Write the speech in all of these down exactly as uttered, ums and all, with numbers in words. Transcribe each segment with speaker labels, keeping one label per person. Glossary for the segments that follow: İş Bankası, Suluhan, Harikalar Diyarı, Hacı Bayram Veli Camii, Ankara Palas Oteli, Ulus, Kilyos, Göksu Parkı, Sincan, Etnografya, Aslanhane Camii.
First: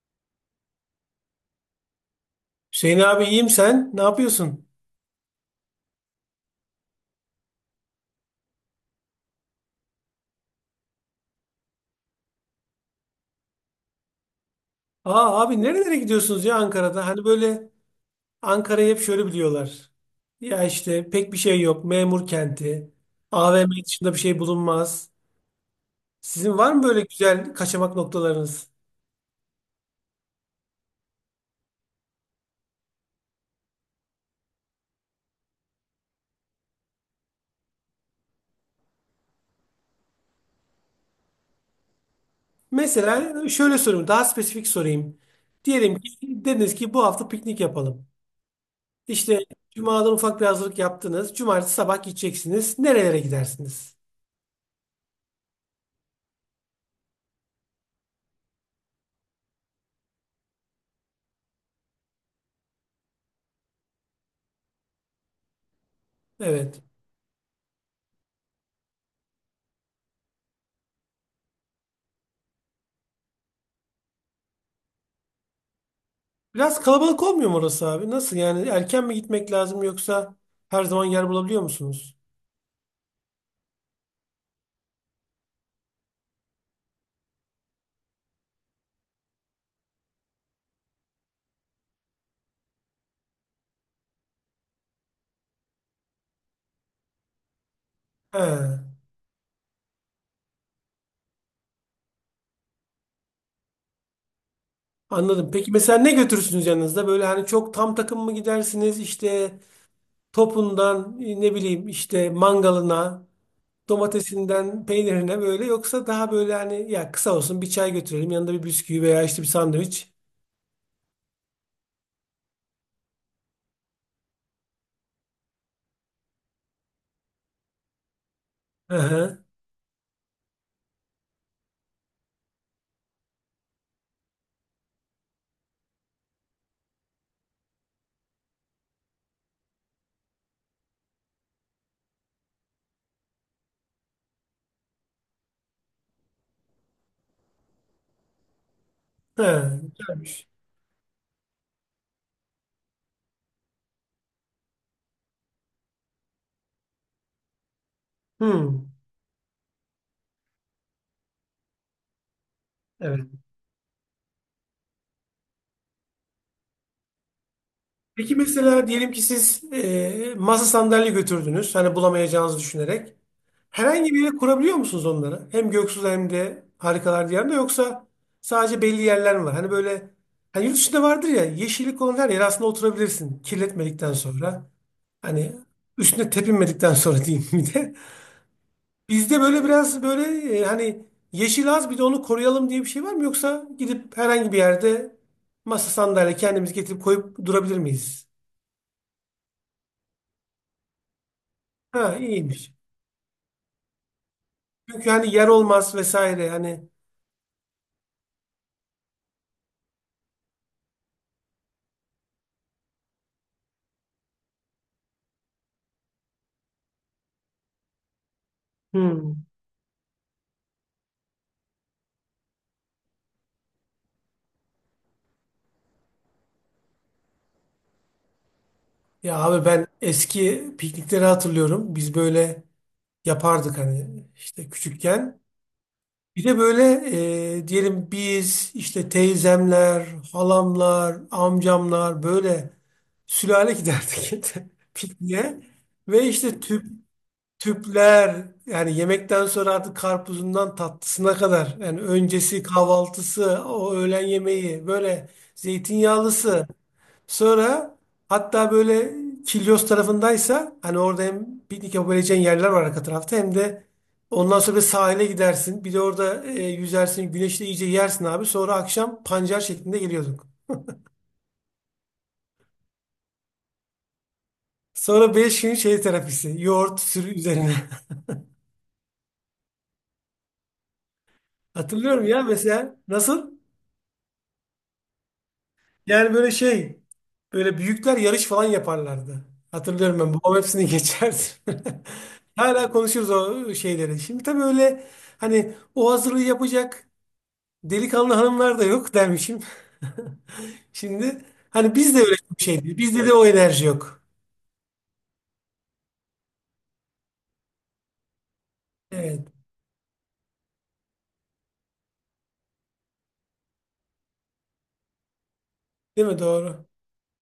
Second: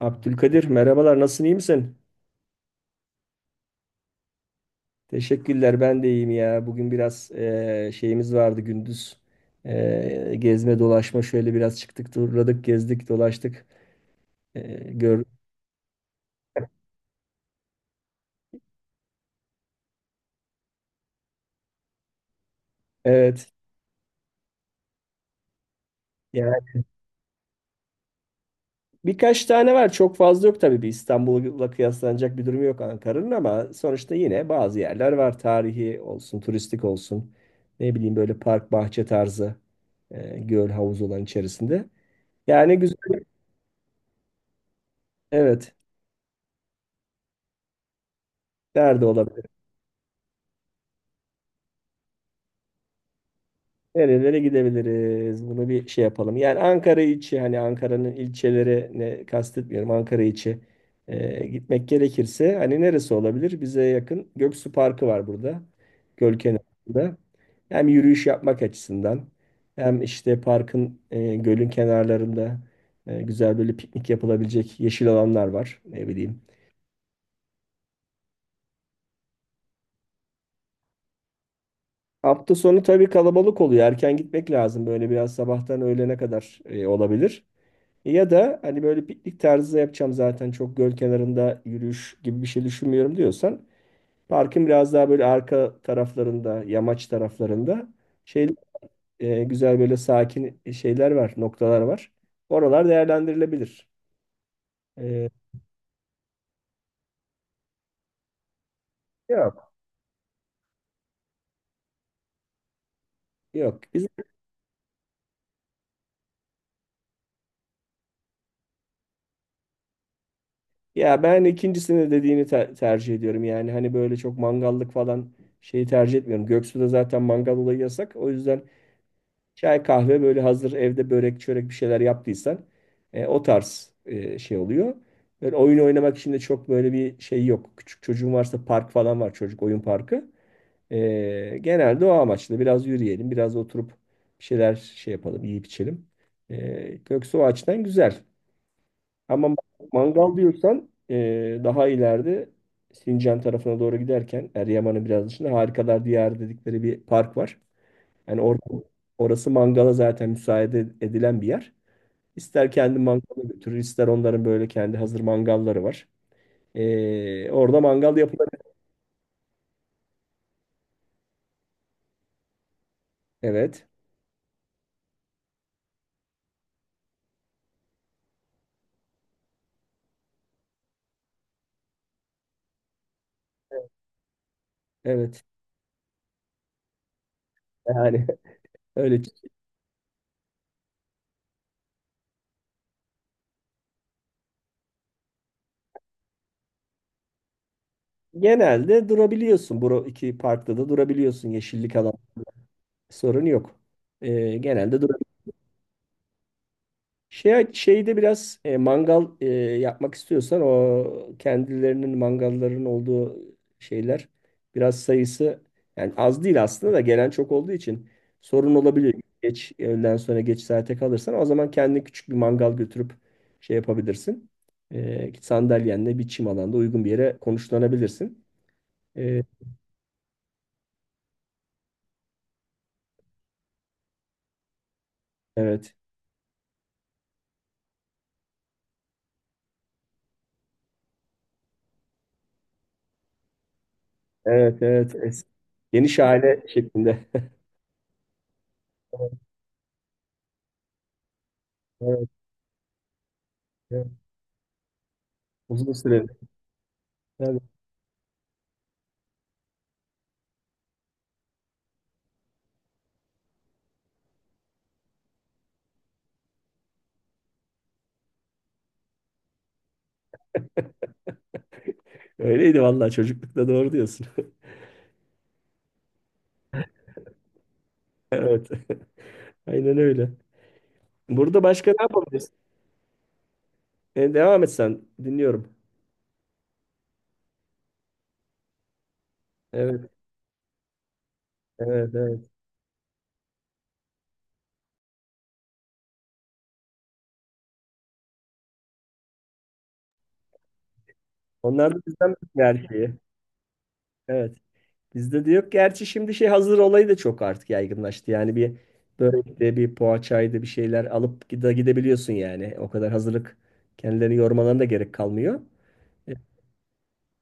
Speaker 1: Abdülkadir merhabalar, nasılsın, iyi misin?
Speaker 2: Hüseyin abi, iyiyim, sen? Ne yapıyorsun?
Speaker 1: Teşekkürler, ben de iyiyim ya. Bugün biraz eee, şeyimiz vardı gündüz. Eee, gezme dolaşma, şöyle biraz çıktık, turladık, gezdik, dolaştık. Eee gör
Speaker 2: Aa abi, nerelere gidiyorsunuz ya Ankara'da? Hani böyle Ankara'yı hep şöyle biliyorlar. Ya işte pek bir şey yok. Memur kenti.
Speaker 1: evet.
Speaker 2: A V M dışında bir şey bulunmaz. Sizin
Speaker 1: Yani
Speaker 2: var mı böyle güzel kaçamak noktalarınız?
Speaker 1: birkaç tane var, çok fazla yok tabii, bir İstanbul'la kıyaslanacak bir durum yok Ankara'nın, ama sonuçta yine bazı yerler var. Tarihi olsun, turistik olsun, ne bileyim, böyle park bahçe tarzı, eee, göl havuz olan içerisinde. Yani güzel.
Speaker 2: Mesela şöyle sorayım. Daha spesifik sorayım.
Speaker 1: Evet,
Speaker 2: Diyelim ki dediniz ki bu hafta piknik yapalım.
Speaker 1: nerede
Speaker 2: İşte
Speaker 1: olabilir?
Speaker 2: Cuma'dan ufak bir hazırlık yaptınız. Cumartesi sabah gideceksiniz. Nerelere gidersiniz?
Speaker 1: Nerelere gidebiliriz? Bunu bir şey yapalım. Yani Ankara içi, hani Ankara'nın ilçelerine kastetmiyorum. Ankara içi e, gitmek gerekirse hani neresi olabilir? Bize yakın Göksu Parkı var burada. Göl
Speaker 2: Evet.
Speaker 1: kenarında. Hem yürüyüş yapmak açısından, hem işte parkın e, gölün kenarlarında e, güzel böyle piknik yapılabilecek yeşil alanlar var. Ne bileyim.
Speaker 2: Biraz kalabalık olmuyor mu orası abi? Nasıl yani? Erken mi gitmek lazım, yoksa her zaman yer bulabiliyor musunuz?
Speaker 1: Hafta sonu tabii kalabalık oluyor. Erken gitmek lazım. Böyle biraz sabahtan öğlene kadar e, olabilir. E, Ya da hani böyle piknik tarzı yapacağım, zaten çok göl kenarında yürüyüş gibi bir şey düşünmüyorum diyorsan, parkın biraz daha böyle arka taraflarında, yamaç taraflarında şey
Speaker 2: He,
Speaker 1: e, güzel böyle sakin şeyler var, noktalar var. Oralar değerlendirilebilir. E,
Speaker 2: anladım. Peki mesela ne götürürsünüz yanınızda? Böyle hani çok tam takım mı gidersiniz? İşte
Speaker 1: Yok.
Speaker 2: topundan e, ne bileyim işte mangalına,
Speaker 1: Yok. Biz,
Speaker 2: domatesinden peynirine, böyle, yoksa daha böyle hani ya kısa olsun, bir çay götürelim yanında bir bisküvi veya işte bir sandviç.
Speaker 1: ya ben ikincisini dediğini te- tercih ediyorum. Yani hani böyle çok mangallık falan şeyi tercih etmiyorum. Göksu'da zaten mangal olayı yasak. O yüzden
Speaker 2: Hı hı.
Speaker 1: çay kahve böyle hazır, evde börek çörek bir şeyler yaptıysan e, o tarz e, şey oluyor. Böyle oyun oynamak için de çok böyle bir şey yok. Küçük çocuğun varsa park falan var, çocuk oyun parkı. E, genelde o amaçla biraz yürüyelim, biraz oturup bir şeyler şey yapalım, yiyip içelim. E, yoksa o açıdan güzel.
Speaker 2: He,
Speaker 1: Ama mangal
Speaker 2: güzelmiş.
Speaker 1: diyorsan, e, daha ileride Sincan tarafına doğru giderken, Eryaman'ın biraz dışında Harikalar Diyarı dedikleri bir park var. Yani or-
Speaker 2: Hmm,
Speaker 1: Orası mangala zaten müsaade edilen bir yer. İster kendi
Speaker 2: evet.
Speaker 1: mangala götürür, ister onların böyle kendi hazır mangalları var. Ee, orada mangal
Speaker 2: Peki
Speaker 1: yapılabilir.
Speaker 2: mesela diyelim ki siz e, masa sandalye götürdünüz. Hani bulamayacağınızı düşünerek.
Speaker 1: Evet,
Speaker 2: Herhangi bir yere kurabiliyor musunuz onları? Hem Göksu'da hem de Harikalar Diyarı'nda, yoksa sadece belli yerler mi var? Hani böyle, hani yurt dışında vardır ya, yeşillik olan her yere aslında oturabilirsin. Kirletmedikten sonra.
Speaker 1: evet.
Speaker 2: Hani üstüne tepinmedikten sonra diyeyim bir de.
Speaker 1: Yani öyle.
Speaker 2: Bizde böyle biraz böyle, e, hani yeşil az, bir de onu koruyalım diye bir şey var mı? Yoksa gidip herhangi bir yerde masa sandalye kendimiz getirip koyup durabilir miyiz?
Speaker 1: Genelde durabiliyorsun. Bu iki parkta da durabiliyorsun. Yeşillik alan,
Speaker 2: Ha, iyiymiş.
Speaker 1: sorun yok. Ee, genelde
Speaker 2: Çünkü hani
Speaker 1: durabiliyorsun.
Speaker 2: yer olmaz vesaire hani.
Speaker 1: Şey, şeyde biraz e, mangal e, yapmak istiyorsan, o kendilerinin mangalların olduğu şeyler, biraz sayısı, yani az değil aslında, da gelen çok olduğu için sorun olabiliyor. Geç öğleden sonra geç saate kalırsan, o zaman kendine küçük bir mangal götürüp şey yapabilirsin. E, sandalyenle bir çim alanda uygun bir yere konuşlanabilirsin.
Speaker 2: Ya
Speaker 1: E,
Speaker 2: abi, ben eski piknikleri hatırlıyorum. Biz böyle yapardık hani işte küçükken.
Speaker 1: evet.
Speaker 2: Bir de böyle, e, diyelim biz işte teyzemler, halamlar, amcamlar böyle sülale giderdik
Speaker 1: Evet, evet. Es-
Speaker 2: pikniğe.
Speaker 1: Geniş
Speaker 2: Ve işte
Speaker 1: aile
Speaker 2: tüp
Speaker 1: şeklinde.
Speaker 2: tüpler yani yemekten sonra artık karpuzundan tatlısına kadar, yani
Speaker 1: Evet,
Speaker 2: öncesi kahvaltısı, o
Speaker 1: evet.
Speaker 2: öğlen yemeği, böyle
Speaker 1: Uzun süreli.
Speaker 2: zeytinyağlısı. Sonra hatta böyle Kilyos tarafındaysa hani orada hem piknik yapabileceğin yerler var arka tarafta, hem de ondan sonra bir sahile gidersin. Bir de orada e, yüzersin. Güneşte iyice yersin abi. Sonra akşam pancar şeklinde geliyorduk.
Speaker 1: Öyleydi vallahi, çocuklukta doğru diyorsun.
Speaker 2: Sonra beş gün şey terapisi. Yoğurt sürü üzerine.
Speaker 1: Evet. Aynen öyle. Burada başka ne
Speaker 2: Hatırlıyorum ya
Speaker 1: yapabiliriz?
Speaker 2: mesela. Nasıl?
Speaker 1: E, devam et sen. Dinliyorum.
Speaker 2: Yani böyle şey. Böyle büyükler yarış falan yaparlardı.
Speaker 1: Evet,
Speaker 2: Hatırlıyorum ben. Babam hepsini geçerdi.
Speaker 1: evet, evet.
Speaker 2: Hala konuşuruz o şeyleri. Şimdi tabii öyle, hani o hazırlığı yapacak delikanlı hanımlar da yok dermişim. Şimdi
Speaker 1: Onlar
Speaker 2: hani
Speaker 1: da
Speaker 2: bizde öyle
Speaker 1: bizden bir
Speaker 2: bir şey değil.
Speaker 1: erkeği.
Speaker 2: Bizde de o enerji yok.
Speaker 1: Evet. Bizde de yok. Gerçi şimdi şey, hazır olayı da çok artık yaygınlaştı. Yani bir
Speaker 2: Evet.
Speaker 1: börekte, bir poğaçaydı, bir şeyler alıp gide, gidebiliyorsun yani. O kadar hazırlık, kendilerini yormalarına da gerek kalmıyor.
Speaker 2: Değil mi? Doğru.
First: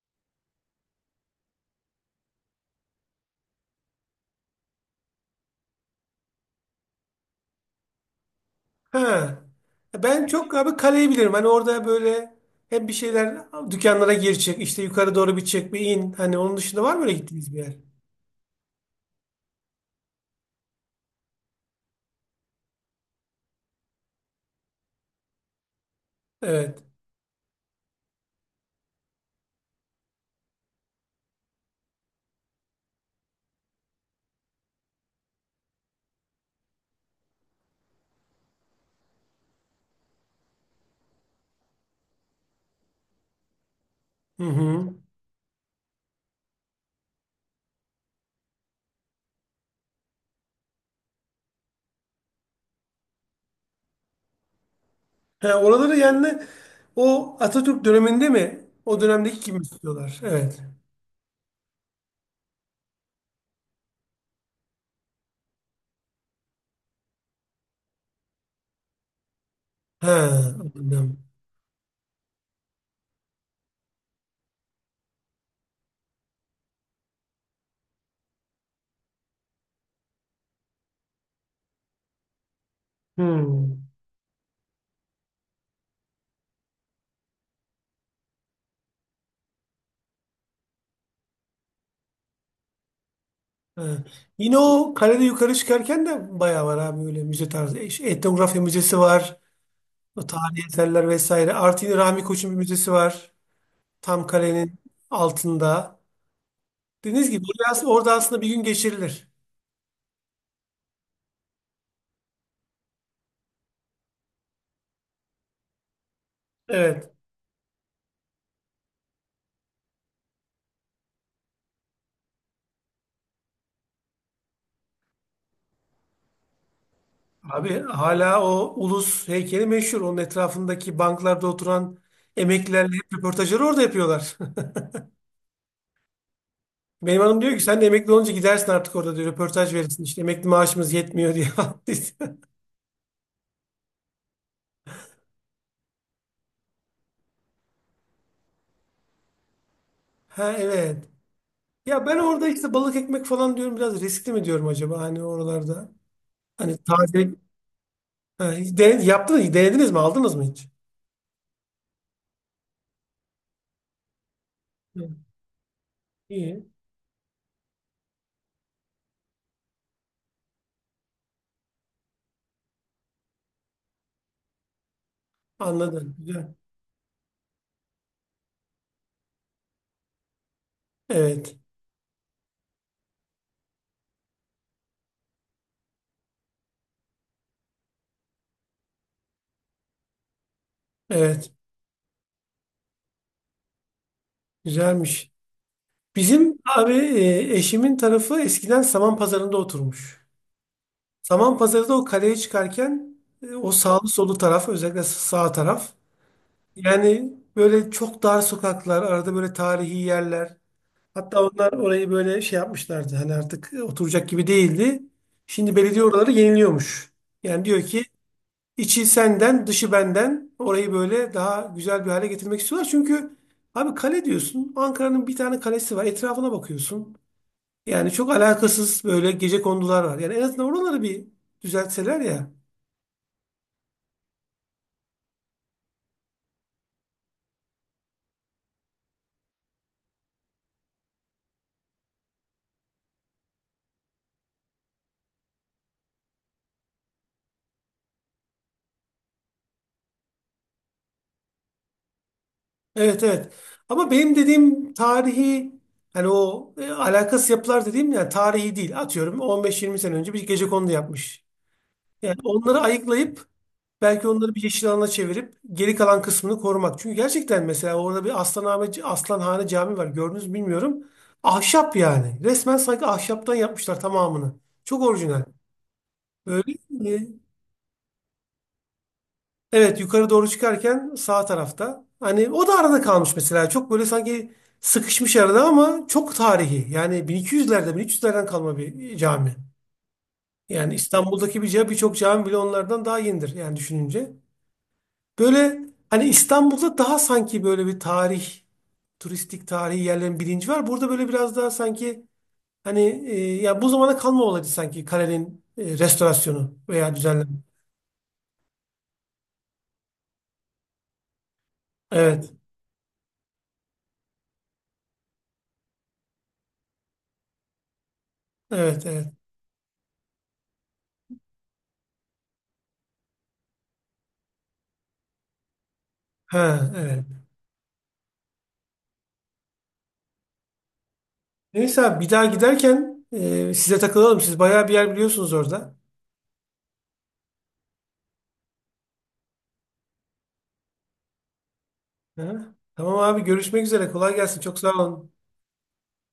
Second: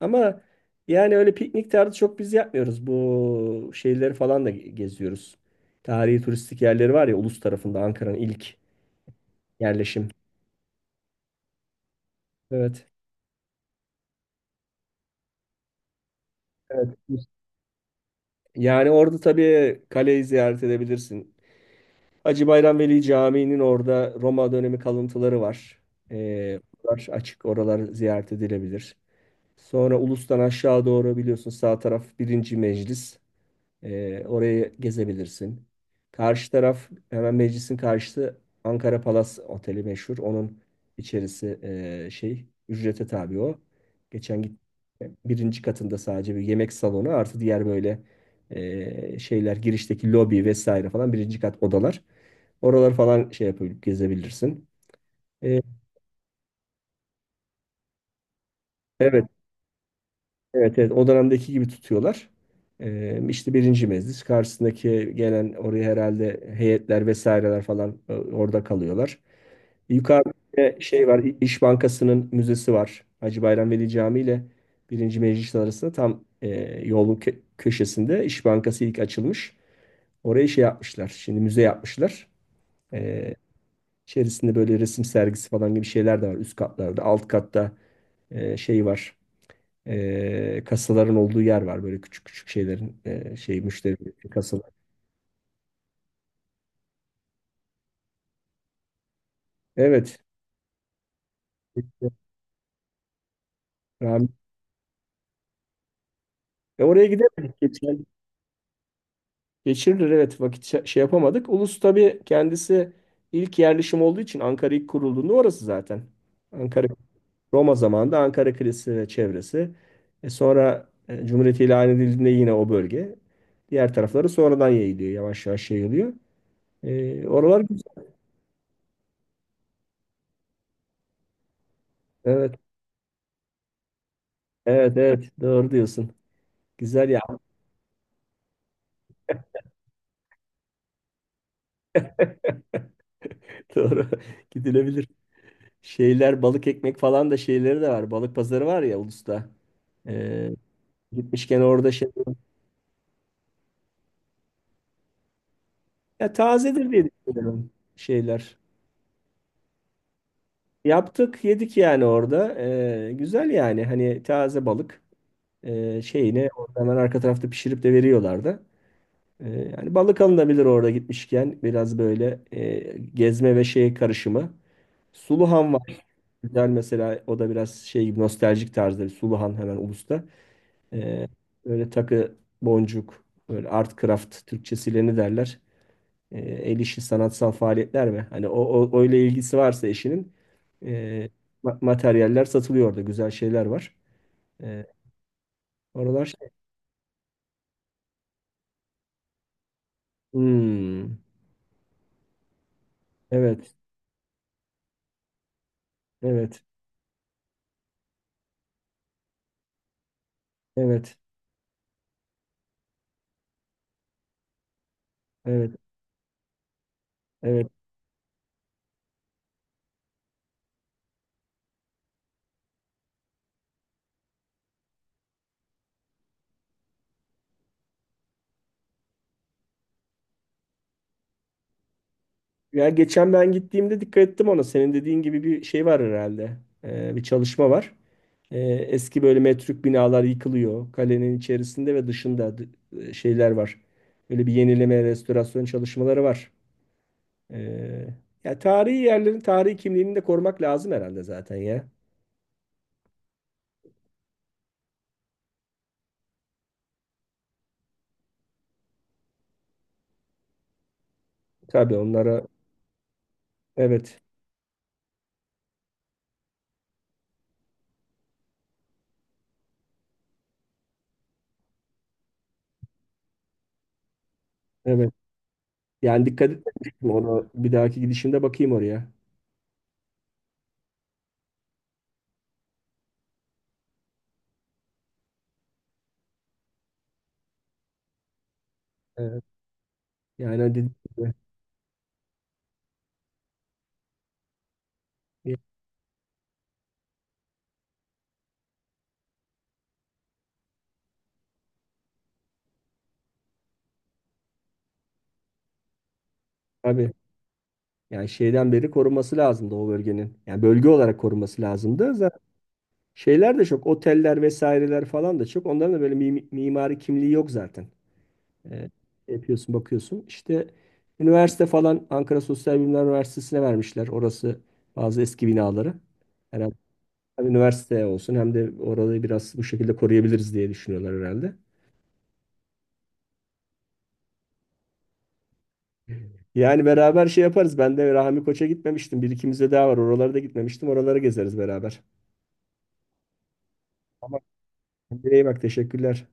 Speaker 1: Ama yani öyle piknik tarzı çok biz yapmıyoruz. Bu şeyleri falan da ge- geziyoruz. Tarihi turistik yerleri var ya, Ulus tarafında Ankara'nın ilk
Speaker 2: Ha.
Speaker 1: yerleşim.
Speaker 2: Ben çok abi kaleyi bilirim. Hani orada böyle
Speaker 1: Evet.
Speaker 2: hep bir şeyler, dükkanlara gir çık, işte yukarı doğru bir çık bir in. Hani onun dışında var
Speaker 1: Evet.
Speaker 2: mı öyle gittiğiniz bir yer?
Speaker 1: Yani orada tabii kaleyi ziyaret edebilirsin. Hacı Bayram Veli Camii'nin orada Roma dönemi kalıntıları var. Ee,
Speaker 2: Evet.
Speaker 1: oralar açık, oralar ziyaret edilebilir. Sonra Ulus'tan aşağı doğru biliyorsun, sağ taraf birinci meclis. Ee, orayı gezebilirsin. Karşı taraf, hemen meclisin karşısı Ankara Palas Oteli meşhur. Onun içerisi e, şey, ücrete tabi o. Geçen
Speaker 2: Hı
Speaker 1: git
Speaker 2: hı.
Speaker 1: birinci katında sadece bir yemek salonu, artı diğer böyle e, şeyler, girişteki lobi vesaire falan, birinci kat odalar. Oralar falan şey yapıp gezebilirsin.
Speaker 2: Ha,
Speaker 1: E,
Speaker 2: oraları yani o Atatürk döneminde mi? O
Speaker 1: evet.
Speaker 2: dönemdeki gibi mi istiyorlar? Evet.
Speaker 1: Evet, evet, o dönemdeki gibi tutuyorlar. Ee, işte birinci meclis karşısındaki, gelen oraya herhalde heyetler vesaireler falan e, orada kalıyorlar. Yukarıda
Speaker 2: Ha.
Speaker 1: bir şey var,
Speaker 2: Anladım.
Speaker 1: İ- İş Bankası'nın müzesi var. Hacı Bayram Veli Camii ile birinci meclis arasında tam e, yolun kö- köşesinde İş Bankası ilk açılmış. Oraya şey yapmışlar, şimdi müze yapmışlar. Ee,
Speaker 2: Hı.
Speaker 1: içerisinde böyle resim sergisi falan gibi şeyler de var üst katlarda. Alt katta e, şey var, e, kasaların olduğu yer var, böyle küçük küçük şeylerin e, şey, müşteri
Speaker 2: Ha. Yine
Speaker 1: kasalar.
Speaker 2: o kalede yukarı çıkarken de bayağı var abi öyle müze tarzı. E, şey, Etnografya müzesi var.
Speaker 1: Evet.
Speaker 2: O tarihi eserler vesaire. Artı yine Rami Koç'un bir müzesi var. Tam
Speaker 1: Rahmi-
Speaker 2: kalenin altında.
Speaker 1: E, oraya
Speaker 2: Dediğiniz gibi
Speaker 1: gidemedik.
Speaker 2: oraya as-
Speaker 1: Geçen,
Speaker 2: orada aslında bir gün geçirilir.
Speaker 1: geçirilir evet, vakit şa- şey yapamadık. Ulus tabii kendisi ilk yerleşim olduğu için, Ankara ilk kurulduğunda orası zaten. Ankara
Speaker 2: Evet.
Speaker 1: Roma zamanında Ankara Kalesi ve çevresi. E, sonra e, Cumhuriyet ilan edildiğinde yine o bölge. Diğer tarafları sonradan yayılıyor. Yavaş yavaş yayılıyor. E, oralar
Speaker 2: Abi
Speaker 1: güzel.
Speaker 2: hala o ulus heykeli meşhur. Onun etrafındaki banklarda oturan
Speaker 1: Evet.
Speaker 2: emeklilerle hep röportajları orada yapıyorlar.
Speaker 1: Evet evet, doğru diyorsun. Güzel.
Speaker 2: Benim hanım diyor ki sen de emekli olunca gidersin artık orada diyor. Röportaj verirsin işte emekli maaşımız yetmiyor diye.
Speaker 1: Doğru. Gidilebilir. Şeyler, balık ekmek falan da şeyleri de var. Balık pazarı var ya Ulus'ta. Ee,
Speaker 2: Ha, evet.
Speaker 1: gitmişken orada
Speaker 2: Ya
Speaker 1: şey.
Speaker 2: ben orada işte balık ekmek falan diyorum, biraz riskli mi diyorum acaba hani oralarda.
Speaker 1: Ya
Speaker 2: Hani
Speaker 1: tazedir diye
Speaker 2: taze,
Speaker 1: düşünüyorum
Speaker 2: ha,
Speaker 1: şeyler.
Speaker 2: hiç den- yaptınız, denediniz mi, aldınız mı hiç?
Speaker 1: Yaptık yedik yani orada. Ee, güzel yani, hani taze balık
Speaker 2: Hı.
Speaker 1: ee, şeyini
Speaker 2: İyi.
Speaker 1: orada hemen arka tarafta pişirip de veriyorlardı. Ee, yani balık alınabilir orada gitmişken, biraz böyle ee, gezme ve şey karışımı. Suluhan var.
Speaker 2: Anladım. Güzel.
Speaker 1: Güzel mesela, o da biraz şey gibi, nostaljik tarzda bir Suluhan hemen Ulus'ta. Ee,
Speaker 2: Evet.
Speaker 1: böyle takı, boncuk, böyle art craft, Türkçesiyle ne derler? Ee, el işi sanatsal faaliyetler mi? Hani o, o öyle, ilgisi varsa eşinin ee,
Speaker 2: Evet.
Speaker 1: ma- materyaller satılıyor orada. Güzel şeyler var. Ee,
Speaker 2: Güzelmiş.
Speaker 1: oralar şey.
Speaker 2: Bizim abi e, eşimin tarafı eskiden Saman Pazarı'nda oturmuş.
Speaker 1: Hmm,
Speaker 2: Saman Pazarı'da o kaleye çıkarken, e, o
Speaker 1: evet,
Speaker 2: sağlı solu taraf, özellikle sağ taraf,
Speaker 1: evet,
Speaker 2: yani böyle çok dar sokaklar, arada böyle tarihi yerler.
Speaker 1: evet,
Speaker 2: Hatta onlar orayı böyle şey yapmışlardı. Hani artık e, oturacak gibi değildi.
Speaker 1: evet,
Speaker 2: Şimdi belediye oraları yeniliyormuş. Yani
Speaker 1: evet.
Speaker 2: diyor ki içi senden, dışı benden. Orayı böyle daha güzel bir hale getirmek istiyorlar. Çünkü abi kale diyorsun. Ankara'nın bir tane kalesi var. Etrafına bakıyorsun. Yani çok alakasız böyle gecekondular var. Yani en azından oraları bir düzeltseler ya.
Speaker 1: Ya geçen ben gittiğimde dikkat ettim ona. Senin dediğin gibi bir şey var herhalde. Ee, bir çalışma var. Ee, eski böyle metruk binalar yıkılıyor. Kalenin içerisinde ve dışında d- e, şeyler var. Böyle bir yenileme, restorasyon çalışmaları var. Ee, ya tarihi yerlerin tarihi kimliğini de korumak lazım herhalde zaten ya.
Speaker 2: Evet, evet. Ama benim dediğim tarihi, hani o e, alakasız yapılar dediğim yani tarihi değil. Atıyorum, on beş yirmi sene önce bir gecekondu yapmış.
Speaker 1: Tabii
Speaker 2: Yani
Speaker 1: onlara
Speaker 2: onları ayıklayıp,
Speaker 1: evet,
Speaker 2: belki onları bir yeşil alana çevirip geri kalan kısmını korumak. Çünkü gerçekten mesela orada bir Aslanhane, Aslanhane Camii var. Gördünüz mü bilmiyorum. Ahşap yani. Resmen sanki ahşaptan yapmışlar tamamını. Çok
Speaker 1: evet.
Speaker 2: orijinal.
Speaker 1: Yani dikkat
Speaker 2: Böyle,
Speaker 1: etmemiştim
Speaker 2: e,
Speaker 1: onu. Bir dahaki gidişimde bakayım oraya.
Speaker 2: evet yukarı doğru çıkarken sağ tarafta. Hani o da arada kalmış mesela. Çok böyle sanki sıkışmış arada ama çok tarihi. Yani bin iki yüzlerde bin üç yüzlerden kalma bir
Speaker 1: Evet.
Speaker 2: cami.
Speaker 1: Yani
Speaker 2: Yani
Speaker 1: dedim,
Speaker 2: İstanbul'daki bir ca- birçok cami bile onlardan daha yenidir yani düşününce. Böyle hani İstanbul'da daha sanki böyle bir tarih, turistik tarihi yerlerin bilinci var. Burada böyle biraz daha sanki hani, e, ya bu zamana kalma olaydı sanki kalenin e, restorasyonu
Speaker 1: tabii.
Speaker 2: veya düzenleme.
Speaker 1: Yani şeyden beri korunması lazımdı o bölgenin. Yani bölge olarak korunması lazımdı. Zaten
Speaker 2: Evet,
Speaker 1: şeyler de çok. Oteller vesaireler falan da çok. Onların da böyle mi- mimari kimliği yok zaten. Ee,
Speaker 2: evet, evet.
Speaker 1: şey yapıyorsun bakıyorsun. İşte üniversite falan, Ankara Sosyal Bilimler Üniversitesi'ne vermişler. Orası bazı eski binaları. Herhalde
Speaker 2: Ha, evet.
Speaker 1: hem üniversite olsun, hem de orayı biraz bu şekilde koruyabiliriz diye düşünüyorlar herhalde.
Speaker 2: Neyse abi, bir daha giderken e, size takılalım. Siz bayağı bir yer biliyorsunuz orada.
Speaker 1: Yani beraber şey yaparız. Ben de Rahmi Koç'a gitmemiştim. Bir ikimiz de daha var. Oralara da gitmemiştim. Oraları gezeriz beraber.
Speaker 2: Ha? Tamam abi, görüşmek üzere. Kolay
Speaker 1: Ama
Speaker 2: gelsin. Çok sağ olun.
Speaker 1: kendine iyi bak. Teşekkürler.